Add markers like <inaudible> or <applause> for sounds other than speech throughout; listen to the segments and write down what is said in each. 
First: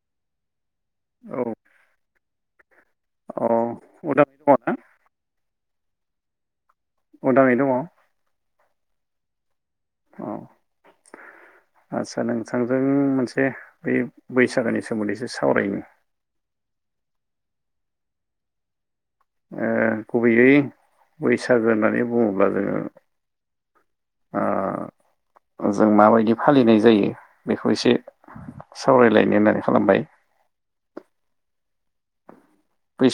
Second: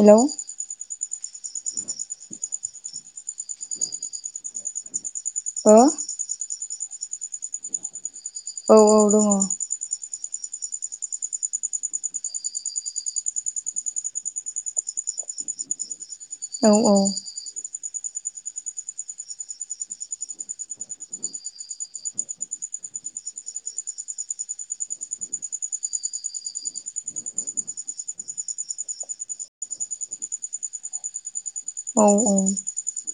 Hello औ औ उदाङै दङ ना? हो उदाङै दङ? औ औ दङ। अ आदसा नोंथांजों मोनसे बे बैसागोनि सोमोन्दैसो सावरायनो औ औ ओ गुबैयै बैसागो होननानै बुङोब्ला जोङो, ओ जों माबायदि फालिनाय जायो बेखौ एसे सावरायलायनो होननानै खालामबाय। औ। ओ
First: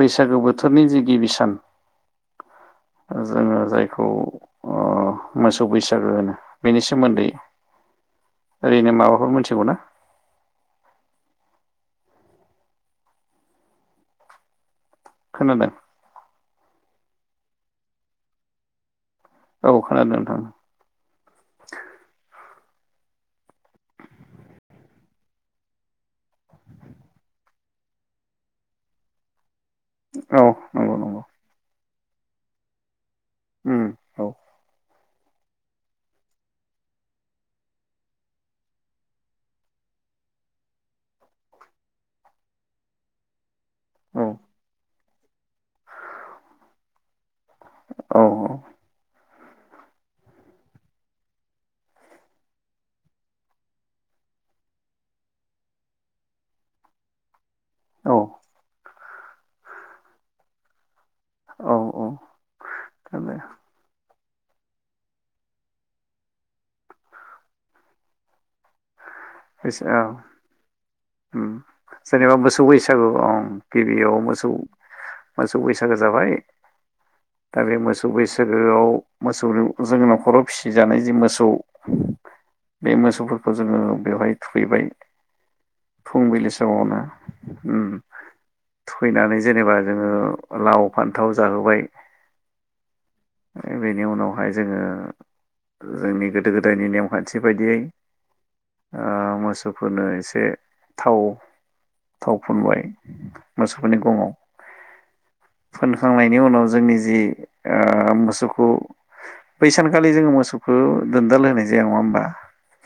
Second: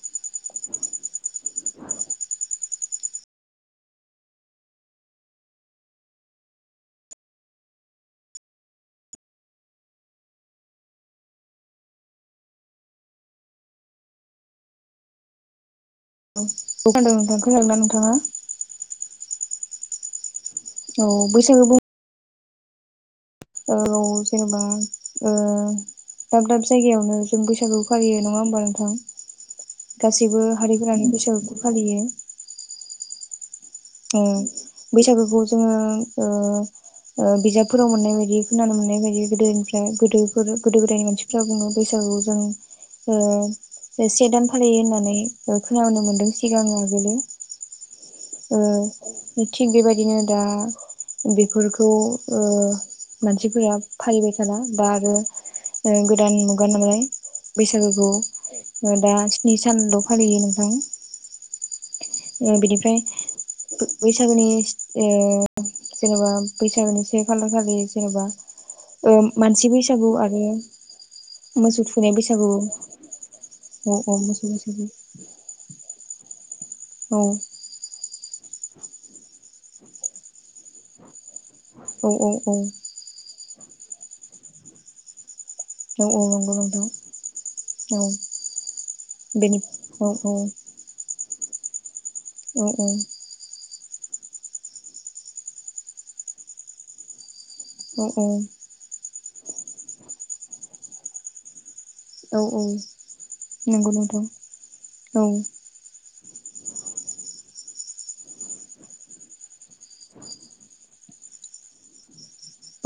बैसागु बोथोरनि जि गिबि सान, ओ जोङो जायखौ अ मोसौ बैसागो होनो बेनि सोमोन्दै ओरैनो माबाफोर मिथिगौना? खोनादों? औ लांदा नोंथाङा। औ खोनादों नोंथां। औ बैसागो बुं औ जेनेबा ओ दाब दाब जायगायावनो जों बैसागु फालियो नङा होमबा नोंथां? औ गासैबो नंगौ हारिफोरानो नंगौ बैसागुखौ फालियो। उम ओ। औ बैसागोखौ जोङो ओ ओ बिजाबफोराव मोननाय बायदि खोनानो मोननाय बायदि गोदोनिफ्राय गोदोफोर गोदो गोदायनि मानसिफ्रा बुङो बैसागोआव जों ओ बे औ से दान फलियो होननानै खोनानो मोनदों सिगाङो आगोलो। औ ओ थिग बेबायदिनो दा बेफोरखौ ओ मानसिफोरा फालिबाय थाला बा आरो ओ गोदान मुगा नालाय। बैसागुखौ औ दा स्नि सानल' फालियो नोंथां। औ‌। बेनिफ्राय बैसागोनि ओ मानसि बैसागु आरो मोसौ <unintelligible> थुखैनाय जेनेबा बैसागु मोसौउ औ बैसागु अ, गिबि याउ, औ मोसोउ मोसौ बैसागु बैसागु होजाबाय औ दा बे मोसौ बैसो आव मोसौ जों न'खराव फिसिजानाय जि मोसौ औ औ औ जोंओ बेवहाय थुबैबाय। औ औ फुंबिलि नंगौ समावनो नोंथां औ थुखैनानै बेनि जेनेबा जोङो औ लाव, फान्थाव जाहोबाय औ औ। बेनि उनावहाय जोङो जोंनि गोदो गोदायनि नेमखान्थि बायदियै औ आं मोसौफोरनो एसे थाव थाव औ औ फुनबाय नंगौ मोसौफोरनि नोंथां गङाव, औ फोन नायनि उनाव जोंनि जि अ मोसोउ खोउ, बै सानखालि मोसोउ खोउ दोनदाल होनाय जाया होमब्ला?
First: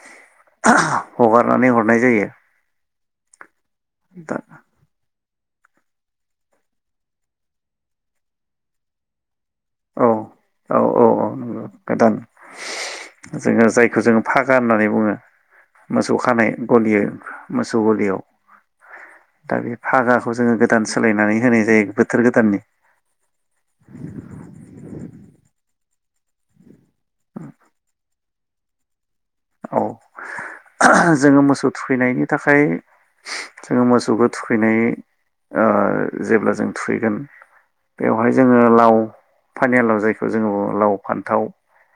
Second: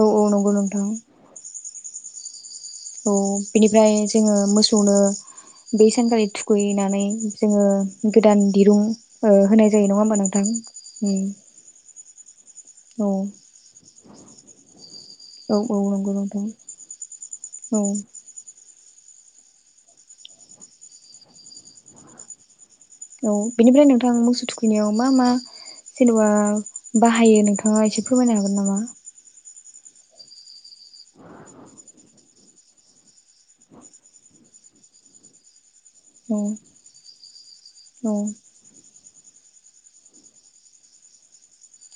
<unintelligible> <unintelligible> हगारनानै हर नाय जायो औ बिनिफ्राय जोङो दा मोसौनो बे सानखालि थुखैनानै जोङो गोदान दिरूं ओ होनाय जायो नङा औ होमबा नोंथां? औ औ उम औ नंगौ गोदान औ जोङो जायखौ जोङो फागा होननानै बुङो औ औ नंगौ मोसौ नोंथां खानाय गलि औ मोसौ गलियाव दा बे फागाखौ जोङो गोदान सोलायनानै होनाय जायो बोथोर गोदाननि औ बेनिफ्राय नोंथा मोसौ थु र्वबिनियाव मा मा जेनबा बाहायो नोंथाङा एसे फो फोरमायनो हागोन नामा? औ जोङो मोसौ थुखैनायनि थाखाय जोङो मोसौखौ थुखैनाय ओ औ जेब्ला जों थुखैगोन औ बेवहाय जोङो लाव पानियालाव जायखौ जोङो लाव फान्थाव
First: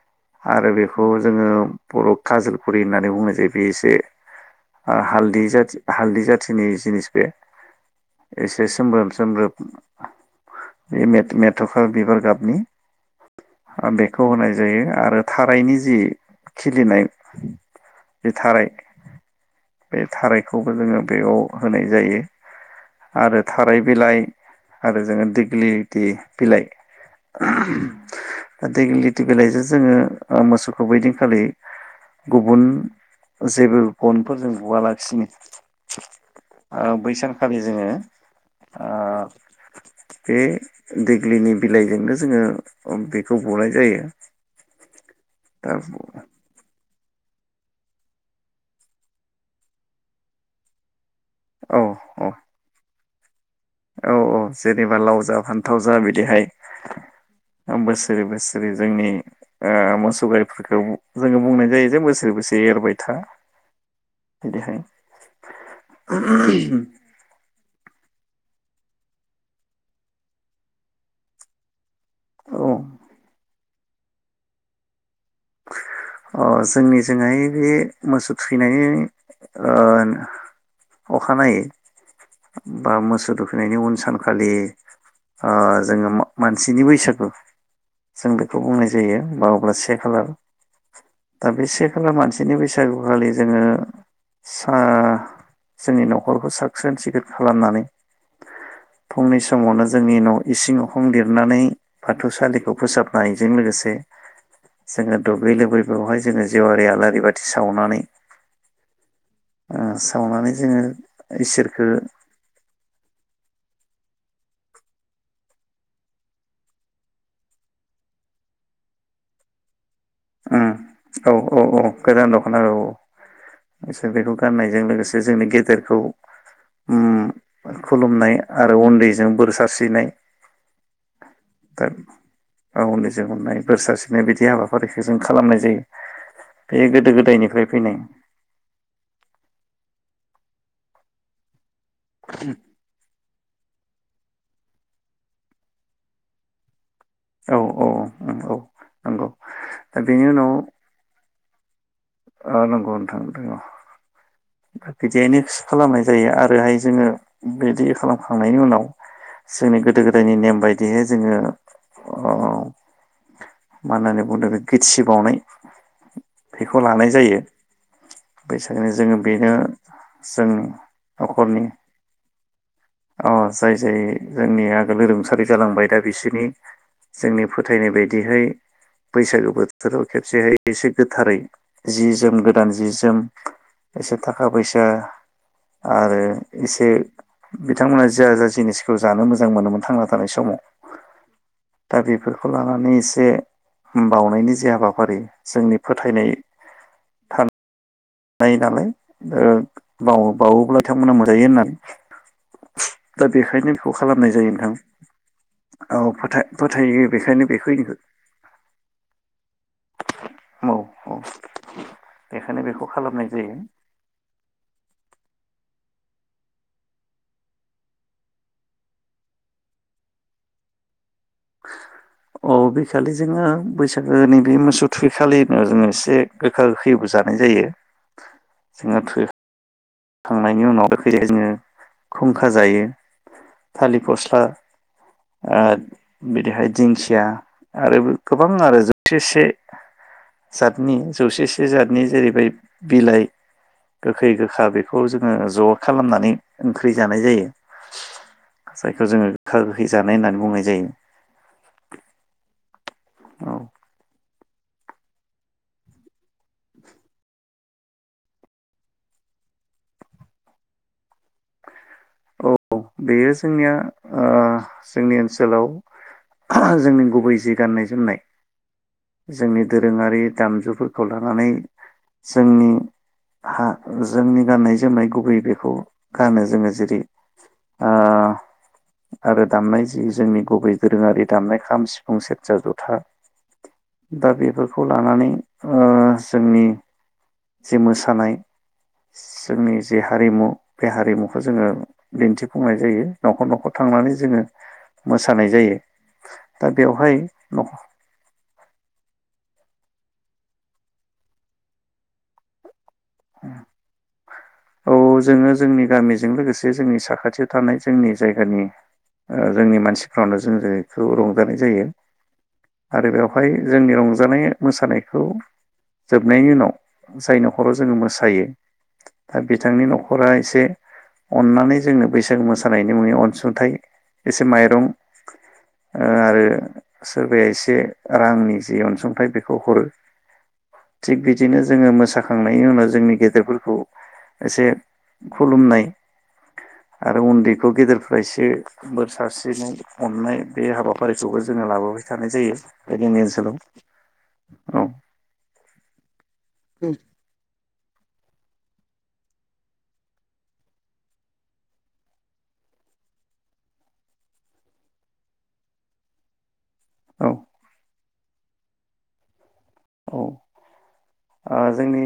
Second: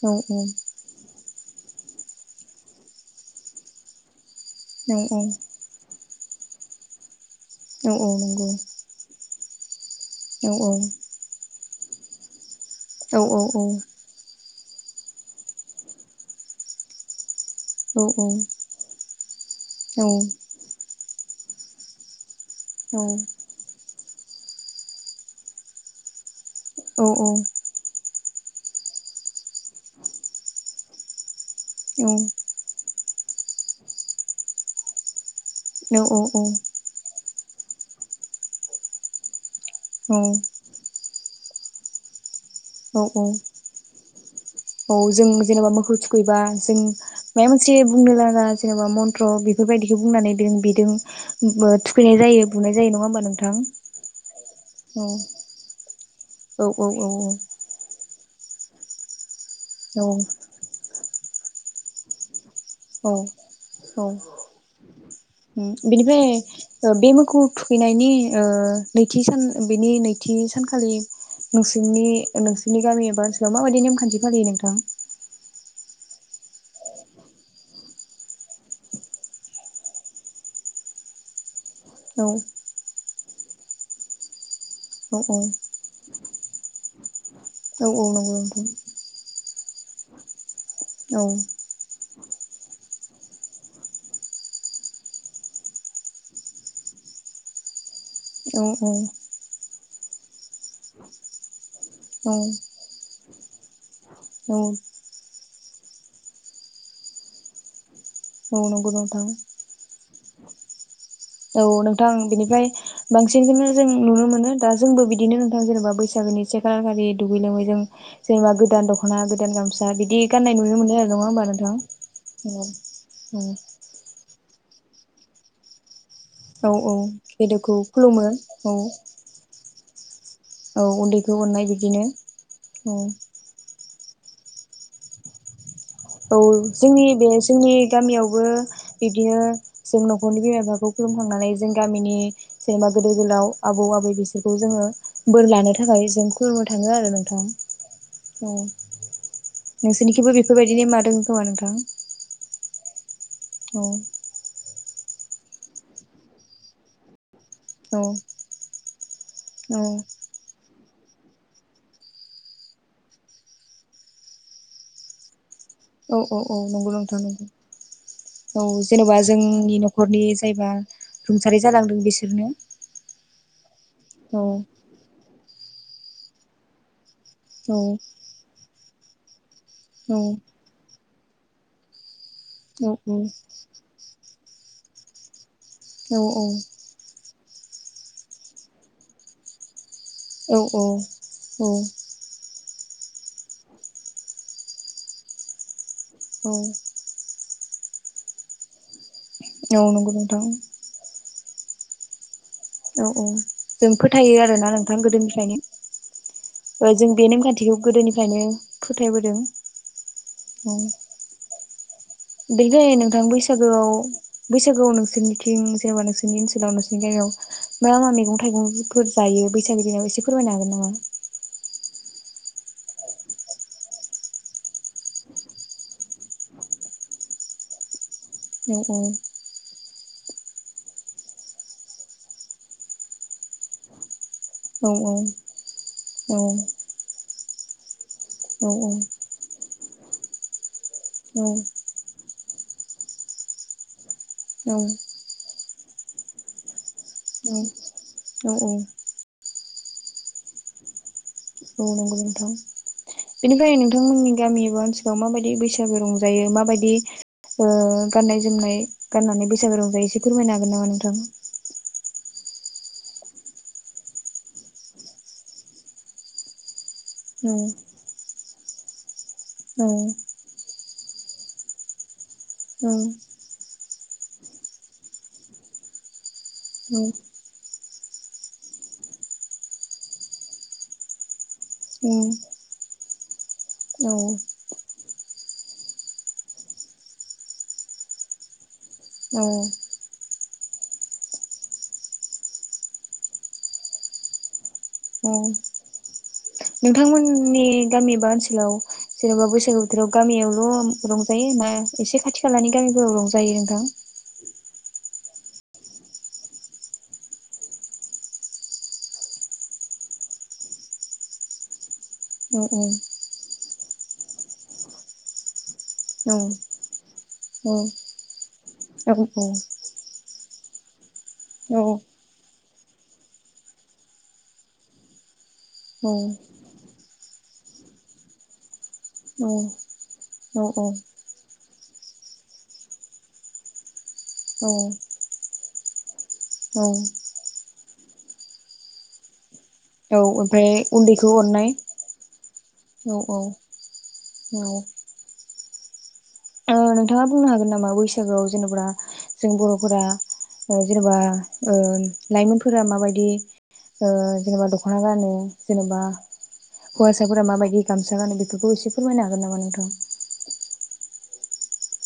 औ आरो बेखौ जोङो बर काजलगुरि होननानै बुंनाय जायो बे एसे औ हालदि जाथि हालदि जाथिनि जिनिस बे औ औ नंगौ एसे सोमब्रोम सोमब्रोम औ औ थखा बिबार गाबनि औ औ औ बेखौ होनाय जायो आ रो थारायनि जि खिलिनाय औ बे थाराय बे औ थारायखौबो जोङो बेयाव होनाय जायो औ आरो थाराय बिलाइ आरो जोङो दिग्लिलिथि बिलाइ देगलिटि बेलाइजो जोङो ओ मोसौखौ बैदिनखालि गुबुन जेबो गनफोर जों बुआलासिनो औ औ औ खालि जोङो आ औ बे दिग- ग्लिनि बिलाइजोंनो जोङो औ औ बेखौ बुनाय जायो औ जों जेनेबा दा मोखौ थुखैबा जों माय मोनसे बुंनो लागा जेनेबा मन्त्र बेफोरबायदिखौ बुंनानै बें बिदों औ थुखैनाय जायो बुनाय जायो नङा होमबा नोंथां औ औ जेनेबा लाव जा फान्थाव जा बि- औ औ औ औ ओरैबा सोरनि जोंनि आ मोसौ गारिफोरखौ जोङो बुंनाय जायो जे बोसोर बोसोर औ औ बिदिहाय बेनिफ्राय बे मोखौ थुखैनायनि ओ नैथि सान बेनि नैथि सानखालि नों नोंनि औ नोंसिनि गामि एबा ओनसोलाव माबायदि नेमखान्थि फालियो नोंथां जोंनिजोंहाय बे मोसौ थुखैनायनि ओ अखानायै औ बा मोसौ थुखैनायनि उन सानखालि औ ओ औ औ जोङो मानसिनि बैसागु औ जों नंगौ बेखौ नोंथां बुंनाय जायो मा अब्ला से खालार औ दा बेसे खाला मानसि बिनि बैसागुखालि जोङो जोंनि न'खरखौ साखसोन सिखोन खालामनानै औ औ फुंनि समावनो जोंनि न' इसिं उखां लिरनानै औ बाथौसालिखौ फोसाब नायजों लोगोसे औ बे लोबोरै बेवहाय जोङो जेवआारि आलारि बाथि सावनानै औ नंगौ नोंथां। ओ सावनानै जोङो औ इसोरखो नोंथां बेनिफ्राय बांस सिनखौनो जों नुनो मोनो दा जोंबो बिदिनो नोंथां जेनेबा बैसागोनि से खालारखालि दुगै लोङै जों जेनेबा गोदान दख'ना गोदान गामसा बिद उम औ औ औ गोदान दख'ना औ औ एसे बेखौ गाननायजों लोगोसे जोंनि गेदेरखौ औ औ उम गेदेरखौ खुलुमो खुलुमनाय औ आरो उन्दैजों बोर सारस्रिनाय औ उन्दैखौ अननाय दा बिदिनो औ नो बिदि हाबाफारिस बे जों खालामनाय जायो। औ जोंनि गोदो बे गोदायनिफ्राय जोंनि फैनाय गामियावबो बिदिनो जों न'खरनि बिमा बिफाखौ खुुलुमखांनानै जों गामिनि जेनेबा गोदोर गोलाव आबौ आबै बिसोरखौ जोङो बोर लानो थाखाय जों खुलुमनो थाङो आरो नोंथां औ औ उम। नंगौ दा बेनि नोंसोरनिखिबो बेफोरबायदि नेमा दों थवा नोंथां अ नंगौ नोंथां। औ बिदियानेस खालामनाय जायो आरोहाय जोङो बेदि औ खालामखांनायनि उनाव जोंनि औ गोदो गोदायनि नेम बायद बिदिनो जोङो अ मा होननानै बुंदो गोथ्सि बावनाय। औ औ औ बेखौ नंगौ लानाय नोंथां जायो नंगौ औ बैसागोनि जोङो जेनेबा ज बेनो जों रुंसारि नख'रनि जालांदों बिसोरनो अ जाय जाय औ जोंनि आगोलो रुंसा खारि जालांबाय दा बिसोरनि जोंनि औ फोथायनाय बायदिहै बैसागो बोथ थोराव औ खेबसेहाय एसे गोथारै जि ज जोम गोदान औ जि जोम थाखा फैसा आरो औ इसे बिथांमोना जा जा जिनिसखौ जानो मोजां मोनोमोन थांना था थानाय समाव औ औ दा बेफोरखौ ला मानो इसे बावनायनि जे हाबाफारि जोंनि। फोथायनाय औ थान नाय नालाय। ओ औ नंगौ नोंथां बावो-बावोब्ला बिथांमोना मोन जायो होन्नानै। औ औ जों फोथायो आरोना नोंथां गोदोनिफ्रायनो औ फोथाय ओ जों फोथायो बे बेखायनो बेखौ नेमखान्थिखौ गोदोनिफ्रायनो फोथायबोदों औ औ। <inaudible> दग बेखौ नो थां खालामनाय जायो बैसागोआव बैसागोआव नोंसोरनिथिं जेनेबा नोंसोरनि ओनसोलाव नोंसोरनि गामियाव मा मा मैगं थाइगंफोर जायो बैसागो दिनाव एसे फोरमायनो हागोन नामा? अ' बैखालि जोङो बैसागोनि बि मोसौ थुखैखालिनो जोङो एसे गोखा गोखैबो जानाय जायो। एव अ'। खांनायनि उनाव जोङो खुंखा जायो थालिर फसला औ औ बिदिहाय दिंखिया आरो गोबां आरो जौसे से। सात जौसे से जातनि जेरैबायदि बिलाइ गोखै गोखा औ बे ओ ज' खालामनानै ओंख्रि जानाय जायो जायखौ जोङो गोखा गोखै जानाय होननानै बुंनाय जायो। औ नंगौ नोंथां औ बेनिफ्राय नोंथांमोननि गामि एबा ओनसोलाव मा बायदि बैसागु रंजायो मा बायदि ओ गाननाय जोमनाय गाननानै बैसागु रंजायो एसे फोरमायनो हागोन नामा नोंथां? औ बेयो जोंनिया ओ जोंनि ओनसोलाव जोंनि गुबै औ जि गाननाय जोमनाय। जोंनि औ दोरोङारि दामजुफोरखौ खौ लानानै जोंनि औ हा जोंनि गाननाय जोमनाय गुबै बेखौ गानो जोङो औ जेरै ओ आरो दामनाय जि जोंनि गुबै दोरोङारि दामनाय खाम, सिफुं, सेरजा, जथा। दा औ बेफोरखौ लानानै जोंनि जे मोसानाय औ जोंनि जे हारिमु बे हारिमुखौ जोङो दिन्थिफुंनाय जायो न'खर न'खर थांनानै जोङो। अ मोसानाय जायो दा बेवहाय नोंथांमोननि औ गामि एबा ओनसोलाव जेनेबा बैसागो बोथोराव गामियावल' रंजायो ना एसे खाथि खालानि गामिफोराव रंजायो नोंथां। औ जोङो जोंनि गामिजों लोगोसे जोंनि साखाथियाव थानाय जोंनि जायगानि जोंनि मानसिफ्रावनो जों बेखौ रंजानाय जायो। औ आरो बेवहाय। जोंनि रंजानाय मोसानायखौ जोबनायनि औ उनाव जाय न'खराव। जोङो मोसायो औ दा बिथांनि न'खरा एसे अननानै जोङो बैसागो मोसानाय मोसानायनि मुंनि इसे अनसुंथाइ एसे माइरं आरो। सोरबाया एसे रांनि जि अनसुंथाय अनसुंथाइ बेखौ हरो औ थिग बिदिनो जोङो मोसाखांनाय बेनि उनाव जोंनि गेदेरफोरखौ एसे खुलुमनाय औ आरो उन्दैखौ गेदेर खायसे बोरसा स्रिनाय औ अननाय बे ओमफ्राय उन्दैखौ हाबाफारिखौबो जोङो अननाय लाबोबाय थानाय जायो बे औ जोंनि औ ओनसोलाव औ। नोंथाङा बुंनो हागोन नामा। बैसागोआव जेनेबा जों बर'फोरा जेनेबा लाइमोनफोरा माबायदि ओ जेनेबा दख'ना गानो जेनेबा औ हौवासाफोरा माबायदि गामसा गानो बेफोरखौ एसे फोरमायनो हागोन नामा नों। औ। जोंनि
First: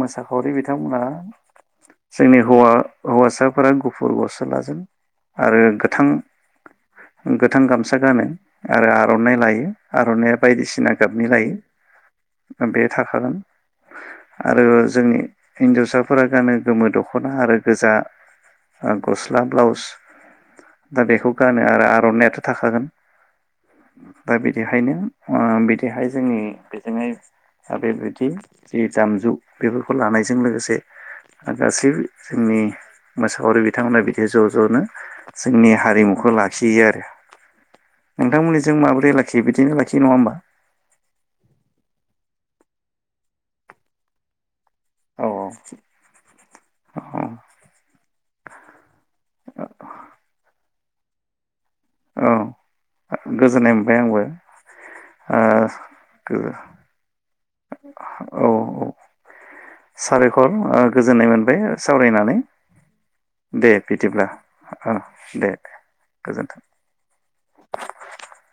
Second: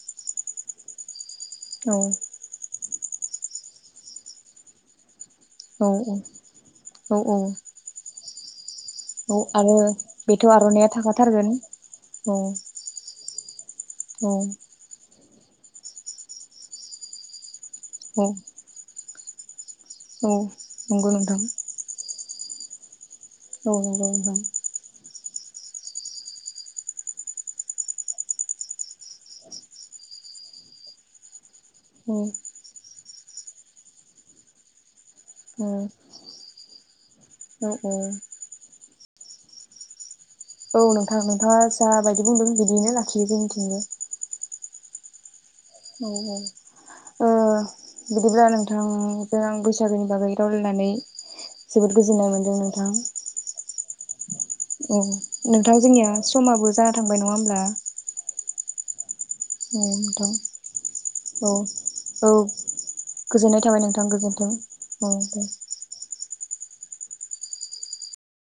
मोसाखावरि बिथांमोना औ जोंनि हौवा हौवासाफोरा गुफुर गस्लाजों आरो गोथां औ औ औ गोथां गामसा गानो आरो आर'नाइ औ लायो आरो आर'नाइया बेथ' आर'नाइया बायदिसिना गाबनि थाखाथारगोन औ लायो बे थाखागोन औ आरो जों हि हिनजावसाफोरा गानो गोमो दख'ना आरो गोजा औ आ गस्ला ब्लाउस औ दा नंगौ बेखौ नोंथां गानो आरो आर'नायाथ' थाखागोन औ नंगौ दा नोंथां बिदिखायनो ओ बिथिंहाय जोंनि जोङो बेबायदि जि दामजु बेफोरखौ लानायजों लोगोसे गासैबो औ जोंनि मोसाखावरि बिथांमोना बिदि ज' ज'नो औ जोंनि हारिमुखौ लाखियो आरो औ नोंथांमोननि जों माबोरै ब्रै लाखियो बिथिंनो लाखि नङा होनबा औ नोंथां नोंथाङा जा बायदि बुंदों बिदियैनो लाखियो जोंनिथिंबो औ औ औ औ बिदिब्ला नोंथांजों आं बैसागोनि बागै रावलायनानै जोबोद गोजोननाय मोन्दों नोंथां ओमफ्राय आंबो औ नोंथां जोंनिया समाबो जाना थांबाय नङा होन <inaudible> औ औ औ नोंथां साबायखर ओ गोजोननाय औ मोनबाय औ सावरायनानै गोजोननाय दे थाबाय नोंथां बिदिब्ला गोजोन्थों दे गोजोन्थों